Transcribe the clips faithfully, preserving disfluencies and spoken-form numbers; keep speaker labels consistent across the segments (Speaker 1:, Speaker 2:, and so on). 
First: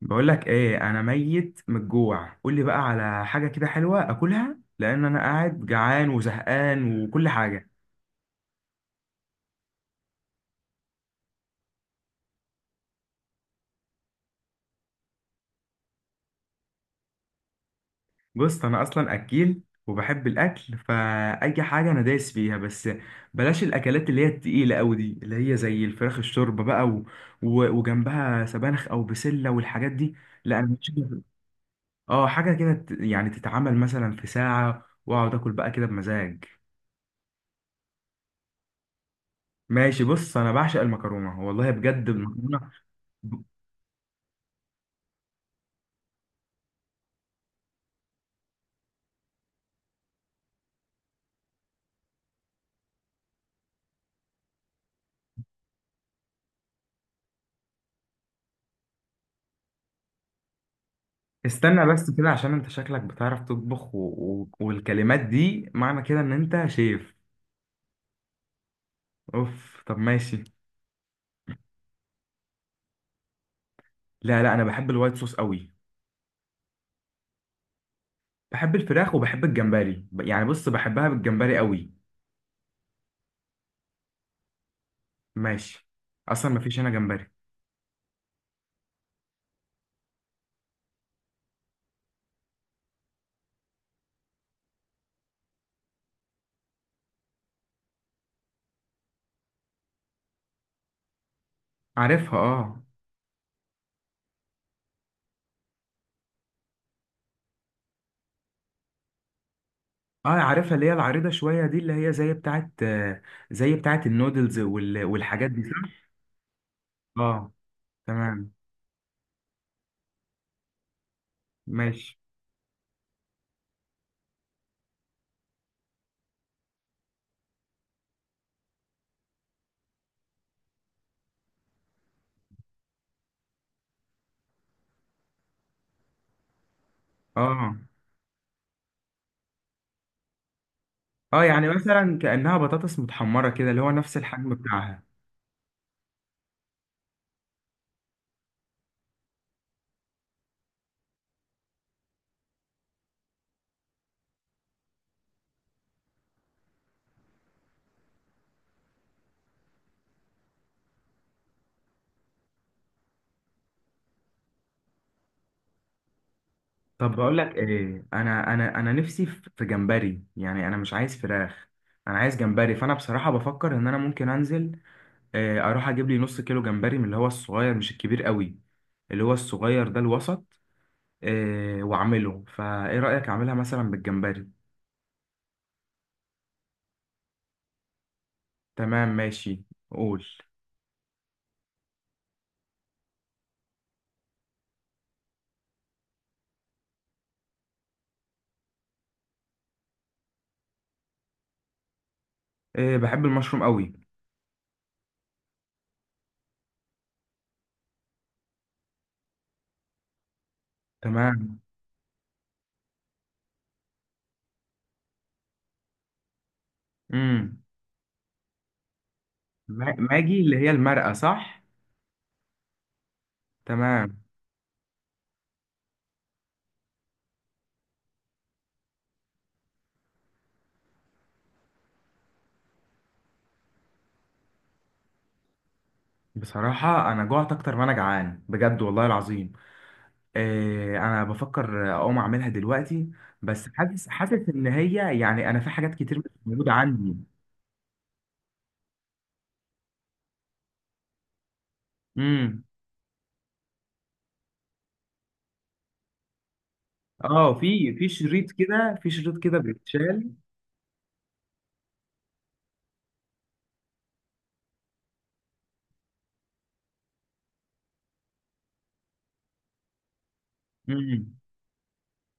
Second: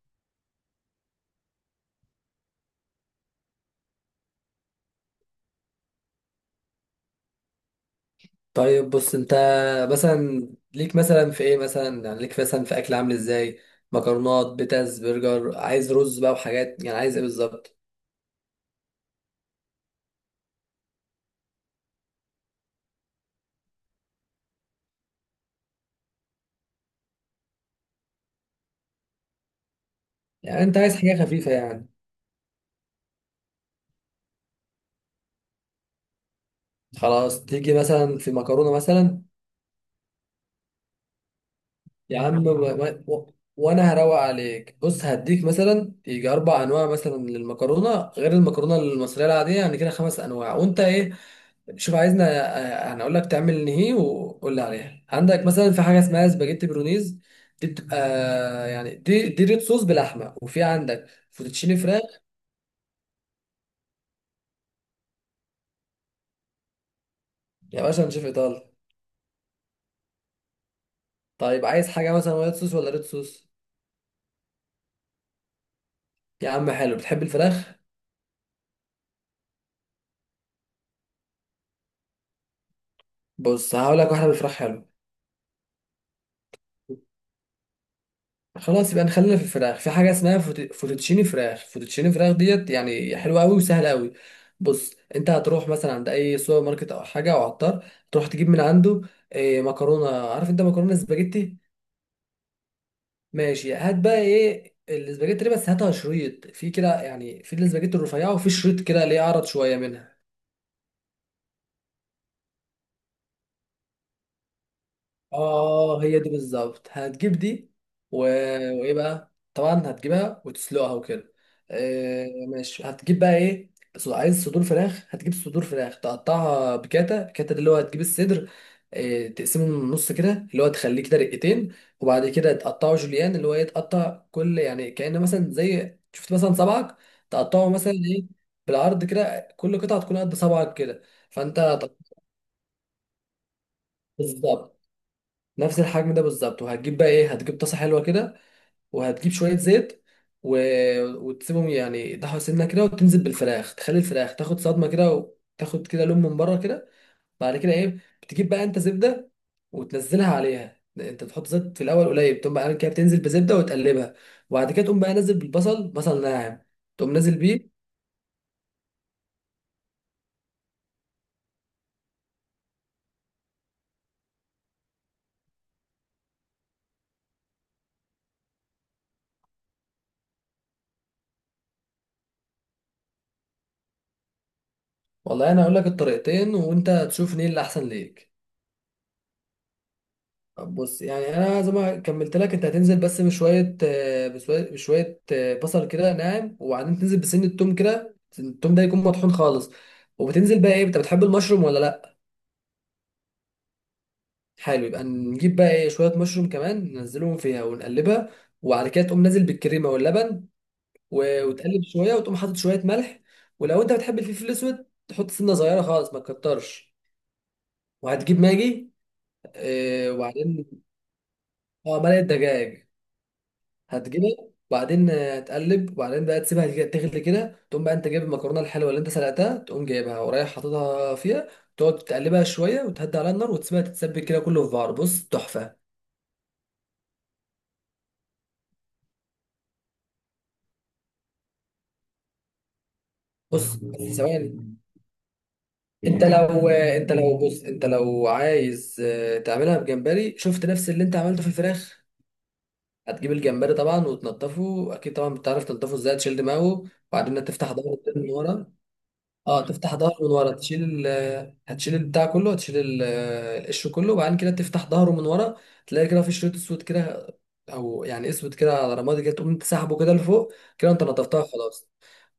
Speaker 1: بقول لك ايه، انا ميت من الجوع. قول لي بقى على حاجه كده حلوه اكلها، لان انا قاعد جعان وزهقان وكل حاجه.
Speaker 2: طيب، بص انت. مثلا ليك مثلا في ايه مثلا يعني ليك مثلا في اكل، عامل ازاي؟ مكرونات، بيتز، برجر، عايز رز بقى وحاجات، يعني عايز ايه بالظبط؟
Speaker 1: بص، انا اصلا اكيل وبحب الاكل، فاي حاجه انا دايس فيها، بس بلاش الاكلات اللي هي التقيله قوي دي، اللي هي زي الفراخ الشوربه بقى و... و... وجنبها سبانخ او بسله والحاجات دي. لا
Speaker 2: يعني
Speaker 1: انا
Speaker 2: انت
Speaker 1: مش،
Speaker 2: عايز حاجه خفيفه يعني؟
Speaker 1: اه حاجه كده ت- يعني تتعمل مثلا في ساعه واقعد اكل بقى كده بمزاج.
Speaker 2: خلاص، تيجي مثلا في مكرونه مثلا؟
Speaker 1: ماشي، بص انا بعشق المكرونه، والله بجد
Speaker 2: يا عم، و...
Speaker 1: المكرونه.
Speaker 2: و... وانا هروق عليك. بص، هديك مثلا يجي اربع انواع مثلا للمكرونه، غير المكرونه المصريه العاديه، يعني كده خمس انواع. وانت ايه؟ شوف عايزنا. آه، هنقول لك تعمل ايه، وقول لي عليها. عندك مثلا في حاجه اسمها سباجيتي برونيز، دي بتبقى، يعني دي دي ريد صوص بلحمه، وفي عندك فوتوتشيني
Speaker 1: استنى بس
Speaker 2: فراخ.
Speaker 1: كده، عشان انت شكلك بتعرف تطبخ و... و... والكلمات دي معنى كده ان انت شيف.
Speaker 2: يا باشا، نشوف ايطالي.
Speaker 1: اوف، طب ماشي.
Speaker 2: طيب، عايز حاجه مثلا وايت صوص ولا ريد صوص؟
Speaker 1: لا لا، انا بحب الوايت صوص قوي.
Speaker 2: يا عم حلو، بتحب الفراخ؟
Speaker 1: بحب الفراخ وبحب الجمبري، ب- يعني بص بحبها بالجمبري قوي.
Speaker 2: بص، هقول لك واحده بالفراخ. حلو.
Speaker 1: ماشي. اصلا مفيش هنا جمبري.
Speaker 2: خلاص يبقى نخلينا في الفراخ، في حاجه اسمها فوت- فوتوتشيني فراخ فوتوتشيني فراخ ديت، يعني حلوه قوي وسهله قوي. بص، انت هتروح مثلا عند اي سوبر ماركت او حاجه او عطار، تروح تجيب من عنده. إيه، مكرونه. عارف انت مكرونه سباجيتي؟
Speaker 1: عارفها اه.
Speaker 2: ماشي، هات بقى ايه السباجيتي دي، بس هاتها شريط في كده، يعني في السباجيتي الرفيعه، وفي شريط كده ليه عرض شويه منها.
Speaker 1: اه عارفها، اللي هي العريضة شوية دي، اللي هي زي بتاعت آه، زي بتاعت النودلز وال... والحاجات دي،
Speaker 2: اه،
Speaker 1: صح؟
Speaker 2: هي دي بالظبط. هتجيب
Speaker 1: اه.
Speaker 2: دي. و...
Speaker 1: تمام
Speaker 2: وايه بقى، طبعا هتجيبها وتسلقها وكده.
Speaker 1: ماشي.
Speaker 2: آه ماشي، هتجيب بقى ايه. ص- عايز صدور فراخ، هتجيب صدور فراخ تقطعها بكاتا بكاتا. ده اللي هو هتجيب الصدر. آه، تقسمه من النص كده، اللي هو تخليه كده رقتين. وبعد كده تقطعه جوليان، اللي هو ايه، تقطع كل يعني كأنه مثلا زي، شفت مثلا صبعك، تقطعه
Speaker 1: اه.
Speaker 2: مثلا ايه، بالعرض كده، كل قطعة تكون قد صبعك كده.
Speaker 1: اه
Speaker 2: فانت
Speaker 1: يعني
Speaker 2: تقطعه.
Speaker 1: مثلا كأنها بطاطس متحمرة كده، اللي هو نفس الحجم
Speaker 2: بالظبط
Speaker 1: بتاعها.
Speaker 2: نفس الحجم ده بالظبط. وهتجيب بقى ايه، هتجيب طاسه حلوه كده، وهتجيب شويه زيت، و... وتسيبهم يعني يضحوا سنه كده، وتنزل بالفراخ، تخلي الفراخ تاخد صدمه كده، وتاخد كده لون من بره كده. بعد كده ايه، بتجيب بقى انت زبده وتنزلها عليها. انت تحط زيت في الاول قليل، تقوم بقى عامل كده، بتنزل بزبده وتقلبها. وبعد كده تقوم بقى نازل بالبصل، بصل ناعم، تقوم
Speaker 1: طب بقول
Speaker 2: نازل
Speaker 1: لك
Speaker 2: بيه.
Speaker 1: ايه، انا انا انا نفسي في في جمبري، يعني انا مش عايز فراخ، انا عايز جمبري. فانا بصراحه بفكر ان انا ممكن انزل، آه، اروح اجيب لي نص كيلو جمبري من اللي هو الصغير، مش الكبير قوي، اللي هو الصغير ده الوسط. آه، واعمله، فايه رايك اعملها مثلا بالجمبري.
Speaker 2: والله انا هقول لك الطريقتين، وانت تشوف ايه اللي احسن ليك.
Speaker 1: تمام ماشي، قول.
Speaker 2: طب بص، يعني انا زي ما كملت لك، انت هتنزل بس بشويه آه، بشويه بشوية، آه، بصل كده ناعم. وبعدين تنزل بسن التوم كده، التوم ده يكون مطحون خالص. وبتنزل بقى ايه، انت بتحب المشروم ولا لا؟
Speaker 1: آه، بحب المشروم قوي.
Speaker 2: حلو، يبقى نجيب بقى ايه شويه مشروم كمان، ننزلهم فيها ونقلبها. وبعد كده تقوم نازل بالكريمه واللبن، و-
Speaker 1: تمام.
Speaker 2: وتقلب شويه، وتقوم حاطط شويه ملح. ولو انت بتحب الفلفل الاسود، تحط سنه صغيره خالص، ما تكترش.
Speaker 1: امم
Speaker 2: وهتجيب ماجي، آه،
Speaker 1: ماجي اللي
Speaker 2: وبعدين.
Speaker 1: هي المرقه، صح؟
Speaker 2: اه، مرقه دجاج.
Speaker 1: تمام.
Speaker 2: هتجيبها، وبعدين آه، هتقلب. وبعدين بقى تسيبها كده- تغلي كده. تقوم بقى انت جايب المكرونه الحلوه اللي انت سلقتها، تقوم جايبها ورايح حاططها فيها، تقعد تقلبها شويه، وتهدي على النار، وتسيبها تتسبك كده كله في بعض. بص، تحفه.
Speaker 1: بصراحه انا جوعت اكتر ما انا جعان بجد، والله العظيم. آه، انا بفكر اقوم اعملها دلوقتي، بس
Speaker 2: بص
Speaker 1: حاسس
Speaker 2: بس
Speaker 1: حاسس ان
Speaker 2: ثواني،
Speaker 1: هي يعني انا في حاجات كتير مش
Speaker 2: انت لو
Speaker 1: موجوده
Speaker 2: آه، انت
Speaker 1: عندي.
Speaker 2: لو بص انت لو عايز آه، تعملها بجمبري، شفت نفس اللي انت عملته في الفراخ.
Speaker 1: امم.
Speaker 2: هتجيب الجمبري طبعا وتنضفه اكيد. طبعا بتعرف تنضفه ازاي، تشيل دماغه وبعدين
Speaker 1: اه
Speaker 2: تفتح
Speaker 1: في
Speaker 2: ظهره
Speaker 1: في
Speaker 2: من
Speaker 1: شريط
Speaker 2: ورا.
Speaker 1: كده، في شريط كده
Speaker 2: اه، تفتح ظهره
Speaker 1: بيتشال.
Speaker 2: من ورا، تشيل ال هتشيل البتاع كله، هتشيل ال- القشر كله. وبعدين كده تفتح ظهره من ورا، تلاقي كده في شريط اسود كده، او يعني اسود كده على رمادي كده، تقوم تسحبه كده لفوق كده. انت
Speaker 1: امم.
Speaker 2: نضفتها خلاص.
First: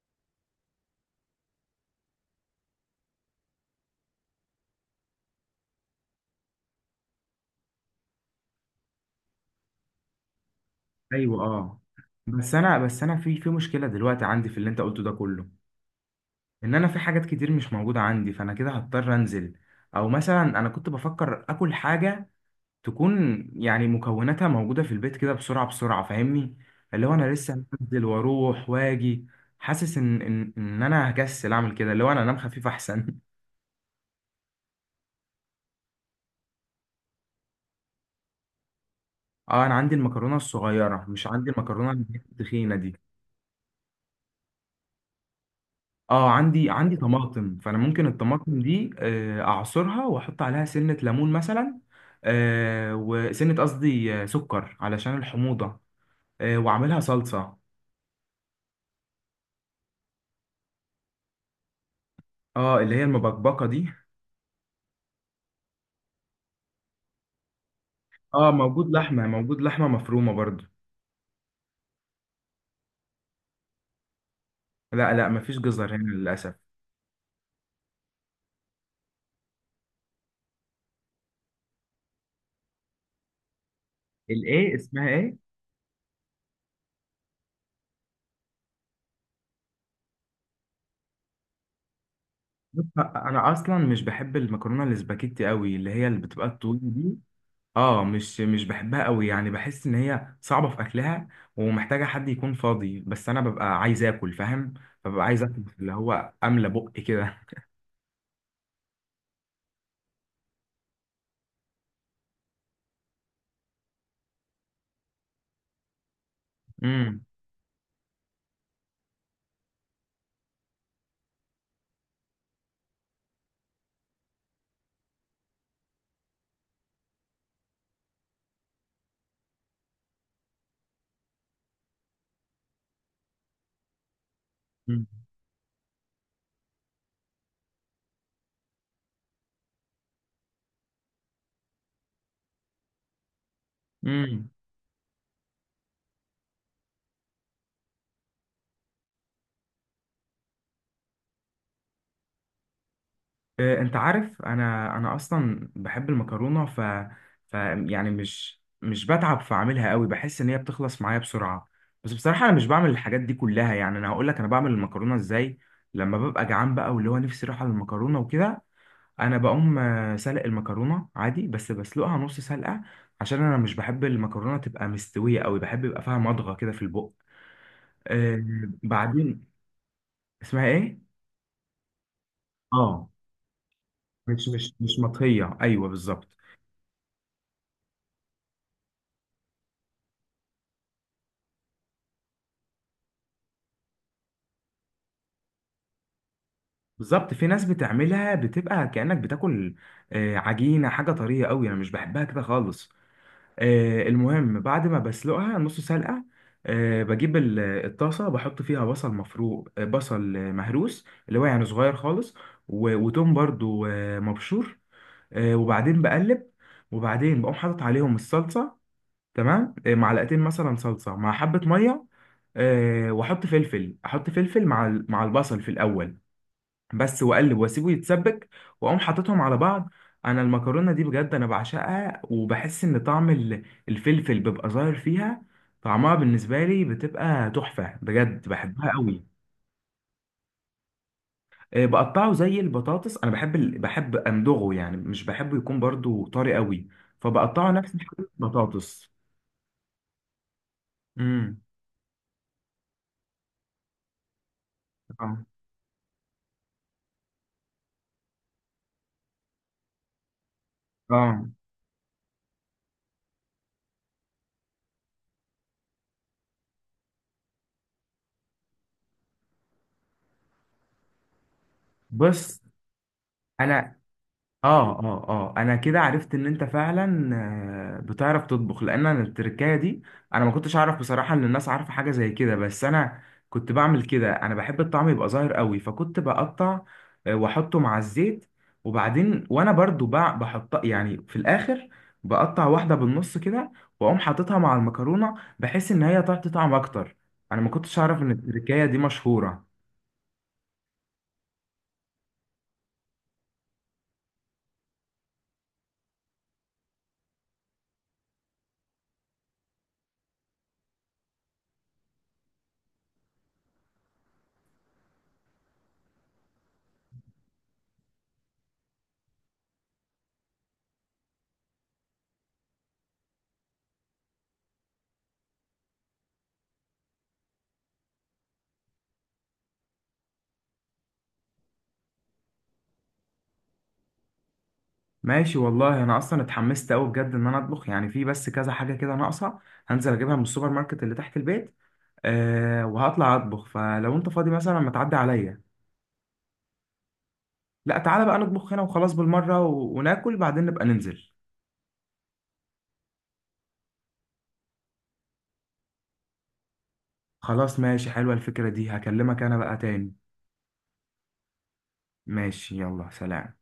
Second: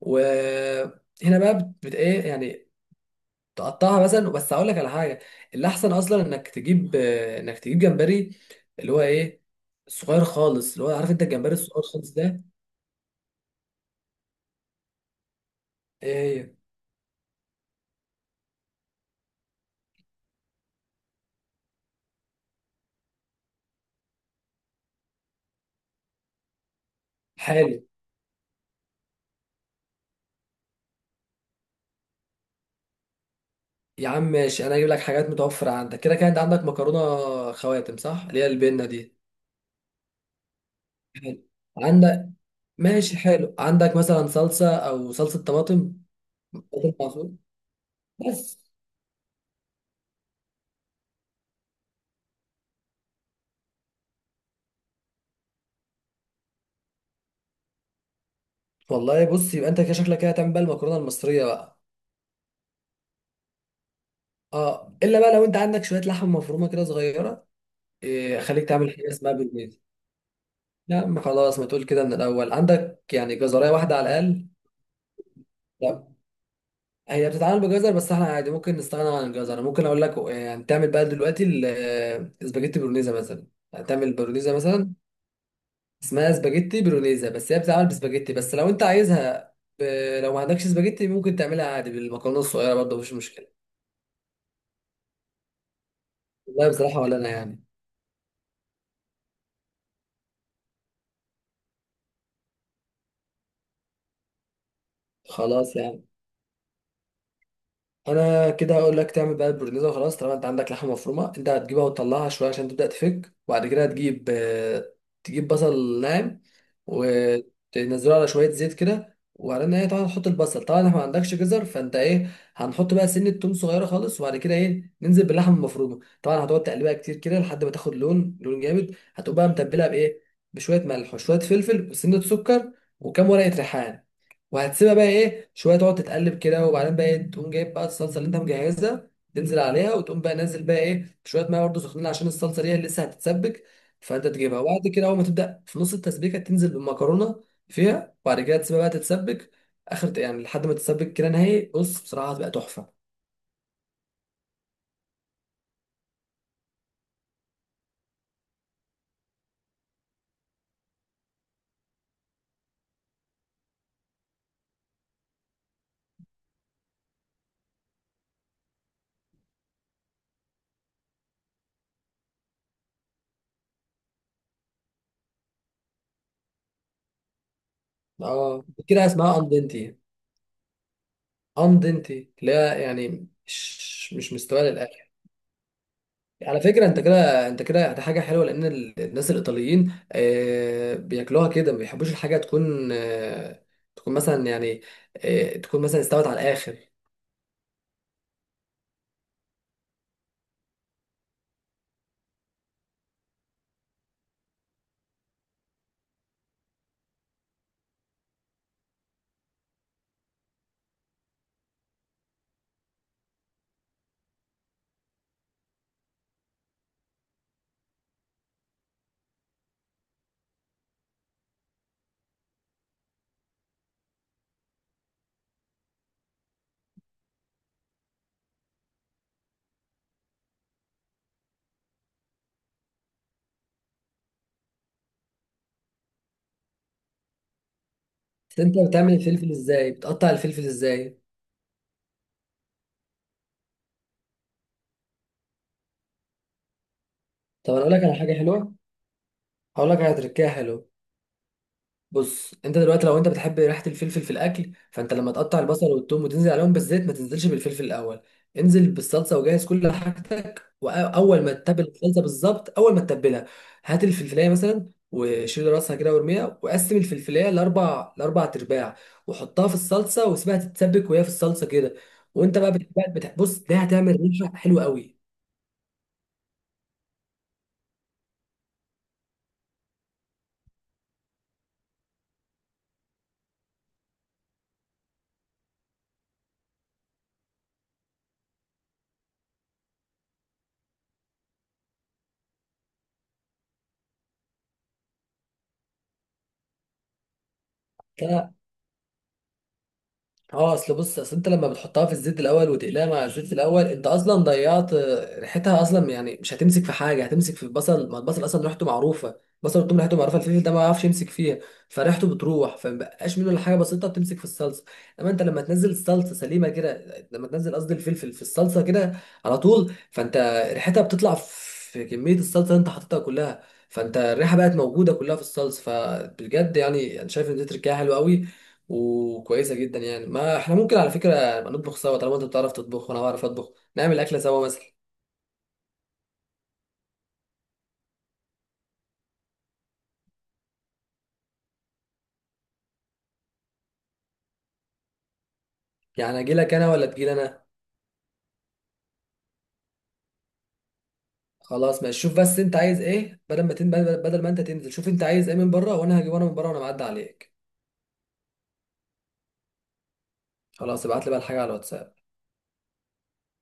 Speaker 2: وهنا بقى بت بت- ايه يعني، تقطعها مثلا. بس هقول لك على حاجه، اللي احسن اصلا انك تجيب آه، انك تجيب جمبري، اللي هو ايه، صغير خالص، اللي هو عارف انت
Speaker 1: ايوه
Speaker 2: الجمبري
Speaker 1: اه.
Speaker 2: الصغير خالص ده.
Speaker 1: بس انا بس انا في في مشكله دلوقتي عندي في اللي انت قلته ده كله،
Speaker 2: ايه هي؟
Speaker 1: ان انا في حاجات كتير مش موجوده عندي، فانا كده هضطر انزل. او مثلا انا كنت بفكر اكل حاجه تكون يعني مكوناتها موجودة في البيت كده بسرعة بسرعة، فاهمني؟ اللي هو أنا لسه
Speaker 2: حالي.
Speaker 1: هنزل وأروح وأجي. حاسس إن إن إن أنا هكسل أعمل كده، اللي هو أنا أنام خفيف أحسن.
Speaker 2: يا عم ماشي، انا هجيب لك حاجات متوفره عندك كده كده. انت عندك مكرونه خواتم، صح؟ اللي هي البنه دي.
Speaker 1: أه أنا عندي المكرونة الصغيرة، مش
Speaker 2: حلو.
Speaker 1: عندي المكرونة اللي هي
Speaker 2: عندك؟
Speaker 1: التخينة دي.
Speaker 2: ماشي حلو. عندك مثلا صلصه او صلصه طماطم؟
Speaker 1: أه عندي
Speaker 2: طماطم
Speaker 1: عندي
Speaker 2: معصوب
Speaker 1: طماطم، فأنا ممكن
Speaker 2: بس.
Speaker 1: الطماطم دي آه، أعصرها وأحط عليها سنة ليمون مثلا، آه، وسنة قصدي آه، سكر علشان الحموضة، آه، وأعملها صلصة.
Speaker 2: والله بص، يبقى انت كده شكلك كده هتعمل بقى المكرونه المصريه بقى.
Speaker 1: أه اللي هي المبكبكة دي.
Speaker 2: اه، الا بقى لو انت عندك شويه لحمه مفرومه كده صغيره، إيه،
Speaker 1: اه
Speaker 2: خليك
Speaker 1: موجود
Speaker 2: تعمل حاجه
Speaker 1: لحمة،
Speaker 2: اسمها
Speaker 1: موجود
Speaker 2: بالبيت.
Speaker 1: لحمة مفرومة برضو.
Speaker 2: لا ما خلاص، ما تقول كده من الاول. عندك يعني جزرية واحده على الاقل؟
Speaker 1: لا لا، مفيش جزر هنا
Speaker 2: لا.
Speaker 1: للأسف.
Speaker 2: هي بتتعمل بجزر، بس احنا عادي ممكن نستغنى عن الجزر. ممكن اقول لك يعني تعمل بقى دلوقتي الاسباجيتي برونيزا مثلا. هتعمل برونيزا
Speaker 1: الإيه،
Speaker 2: مثلا.
Speaker 1: اسمها إيه؟
Speaker 2: اسمها اسباجيتي برونيزا، بس هي بتتعمل بسباجيتي. بس لو انت عايزها ب... لو ما عندكش اسباجيتي، ممكن تعملها عادي بالمكرونه الصغيره
Speaker 1: بص،
Speaker 2: برضه، مفيش مشكله.
Speaker 1: أنا أصلا مش بحب المكرونة الاسباجيتي قوي، اللي هي اللي بتبقى
Speaker 2: والله
Speaker 1: الطويلة
Speaker 2: بصراحه ولا
Speaker 1: دي.
Speaker 2: انا يعني.
Speaker 1: اه مش مش بحبها قوي، يعني بحس إن هي صعبة في أكلها، ومحتاجة حد يكون فاضي، بس أنا ببقى عايز آكل، فاهم؟ ببقى عايز آكل
Speaker 2: خلاص
Speaker 1: اللي
Speaker 2: يا،
Speaker 1: هو أملى بقي كده.
Speaker 2: انا كده هقول لك تعمل بقى البرنيزه وخلاص. طالما انت عندك لحمه مفرومه، انت هتجيبها وتطلعها شويه عشان تبدا تفك. وبعد كده هتجيب آه، تجيب بصل ناعم،
Speaker 1: امم.
Speaker 2: وتنزله على شويه زيت كده. وبعدين ايه، طبعا تحط البصل. طبعا احنا ما عندكش جزر، فانت ايه، هنحط بقى سنه توم صغيره خالص. وبعد كده ايه، ننزل باللحمه المفرومه. طبعا هتقعد تقلبها كتير كده لحد ما تاخد لون لون جامد. هتقوم بقى متبلها بايه، بشويه ملح وشويه فلفل وسنه سكر وكام ورقه ريحان. وهتسيبها بقى ايه شويه تقعد تتقلب كده. وبعدين بقى إيه، تقوم جايب بقى الصلصه اللي انت مجهزها، تنزل عليها. وتقوم بقى نازل بقى ايه، بشويه ميه برضه سخنين، عشان الصلصه دي لسه هتتسبك. فانت
Speaker 1: امم.
Speaker 2: تجيبها، وبعد كده اول ما تبدا في نص التسبيكه، تنزل بالمكرونه فيها. وبعد كده تسيبها بقى تتسبك اخر، يعني لحد ما تتسبك كده نهائي. بص بصراحه هتبقى تحفه.
Speaker 1: آه، انت عارف، انا انا اصلا بحب المكرونه، ف, ف يعني مش مش بتعب في اعملها قوي، بحس ان هي بتخلص معايا بسرعه. بس بصراحه انا مش بعمل الحاجات دي كلها. يعني انا هقول لك انا بعمل المكرونه ازاي لما ببقى جعان بقى واللي هو نفسي رايحه للمكرونه وكده. انا بقوم آه، سلق المكرونه عادي، بس بسلقها نص سلقه، عشان انا مش بحب المكرونه تبقى مستويه قوي، بحب يبقى فيها مضغه كده في البق. آه،
Speaker 2: اه، كده اسمها
Speaker 1: بعدين.
Speaker 2: اندنتي.
Speaker 1: اسمها ايه؟
Speaker 2: اندنتي اللي هي
Speaker 1: اه
Speaker 2: يعني مش مش
Speaker 1: مش
Speaker 2: مستويه
Speaker 1: مش مش
Speaker 2: للاخر.
Speaker 1: مطهيه، ايوه بالظبط.
Speaker 2: على فكرة، انت كده، انت كده ده حاجة حلوة، لان ال- الناس الايطاليين آه، بياكلوها كده. ما بيحبوش الحاجة تكون آه، تكون مثلا يعني، آه، تكون مثلا استوت على الاخر.
Speaker 1: بالظبط، في ناس بتعملها بتبقى كأنك بتاكل آه، عجينة، حاجة طرية قوي، انا مش بحبها كده خالص. آه، المهم بعد ما بسلقها نص سلقة، آه، بجيب ال- الطاسة، بحط فيها بصل مفروم، آه، بصل آه، مهروس، اللي هو يعني صغير خالص، و- وتوم برضو آه، مبشور، آه، وبعدين بقلب، وبعدين بقوم حاطط عليهم الصلصة. تمام، آه، معلقتين مثلا صلصة مع حبة مية، آه، واحط فلفل، احط فلفل مع ال- مع البصل في الاول بس، واقلب واسيبه يتسبك، واقوم حاططهم على بعض. انا المكرونه دي بجد انا بعشقها، وبحس ان طعم ال- الفلفل بيبقى ظاهر فيها. طعمها بالنسبه لي بتبقى تحفه بجد،
Speaker 2: بس انت
Speaker 1: بحبها
Speaker 2: بتعمل
Speaker 1: قوي.
Speaker 2: الفلفل ازاي؟ بتقطع الفلفل ازاي؟
Speaker 1: آه، بقطعه زي البطاطس، انا بحب ال... بحب امضغه يعني، مش بحبه يكون برضو طري قوي، فبقطعه
Speaker 2: طب انا اقول
Speaker 1: نفس
Speaker 2: لك على حاجة حلوة،
Speaker 1: البطاطس.
Speaker 2: هقول لك على تركية حلوة.
Speaker 1: امم.
Speaker 2: بص، انت دلوقتي لو انت بتحب ريحه الفلفل في الاكل، فانت لما
Speaker 1: اه
Speaker 2: تقطع البصل والثوم وتنزل عليهم بالزيت، ما تنزلش بالفلفل الاول. انزل بالصلصه وجهز كل حاجتك. واول
Speaker 1: اه.
Speaker 2: ما تتبل الصلصه بالظبط، اول ما تتبلها، هات الفلفلايه مثلا وشيل راسها كده وارميها، وقسم الفلفلايه لاربع لاربع ارباع، وحطها في الصلصه، وسيبها تتسبك وهي في الصلصه كده. وانت
Speaker 1: بص
Speaker 2: بقى بتحب، بتح- بص، ده
Speaker 1: انا،
Speaker 2: هتعمل ريحه حلوه
Speaker 1: اه
Speaker 2: قوي.
Speaker 1: اه اه انا كده عرفت ان انت فعلا آه، بتعرف تطبخ، لان انا التركايه دي انا ما كنتش اعرف بصراحه ان الناس عارفه حاجه زي كده، بس انا كنت بعمل كده. انا بحب الطعم يبقى ظاهر قوي، فكنت بقطع آه، واحطه مع الزيت، وبعدين وانا برضو بع- بحط يعني في الاخر، بقطع واحده بالنص كده، واقوم حاططها مع المكرونه، بحيث ان هي تعطي طعم اكتر. انا ما كنتش اعرف ان التركايه دي مشهوره.
Speaker 2: اه، اصل بص، اصل انت لما بتحطها في الزيت الاول وتقليها مع الزيت الاول، انت اصلا ضيعت آه، ريحتها اصلا، يعني مش هتمسك في حاجه، هتمسك في البصل، ما البصل اصلا ريحته معروفه. البصل والثوم ريحته معروفه، الفلفل ده ما يعرفش يمسك فيها. فريحته بتروح، فمبقاش منه الا حاجه بسيطه بتمسك في الصلصه. انما انت لما تنزل الصلصه سليمه كده، لما تنزل قصدي الفلفل في الصلصه كده على طول، فانت ريحتها بتطلع في كميه الصلصه اللي انت حاططها كلها. فانت الريحه بقت موجوده كلها في الصلصه، فبجد يعني انا شايف ان دي تركيبه حلوه قوي وكويسه جدا. يعني ما احنا ممكن على فكره نبقى نطبخ سوا، طالما انت بتعرف تطبخ وانا بعرف اطبخ، نعمل اكله سوا مثلا.
Speaker 1: ماشي والله، انا اصلا اتحمست قوي بجد ان انا اطبخ، يعني في بس كذا حاجه كده ناقصه هنزل اجيبها من السوبر ماركت اللي تحت البيت. أه وهطلع اطبخ، فلو انت فاضي مثلا ما تعدي عليا.
Speaker 2: يعني اجي لك انا ولا تجي لي انا؟
Speaker 1: لا تعالى بقى نطبخ هنا وخلاص بالمره، و... وناكل بعدين نبقى ننزل.
Speaker 2: خلاص ماشي، شوف بس انت عايز ايه بدل ما تن... بدل ما انت تنزل، شوف انت عايز ايه من بره، وانا هجيب انا من بره وانا معدي عليك.
Speaker 1: خلاص ماشي، حلوه الفكره دي، هكلمك انا بقى تاني.
Speaker 2: خلاص ابعت لي بقى الحاجه على الواتساب.
Speaker 1: ماشي يلا، سلام.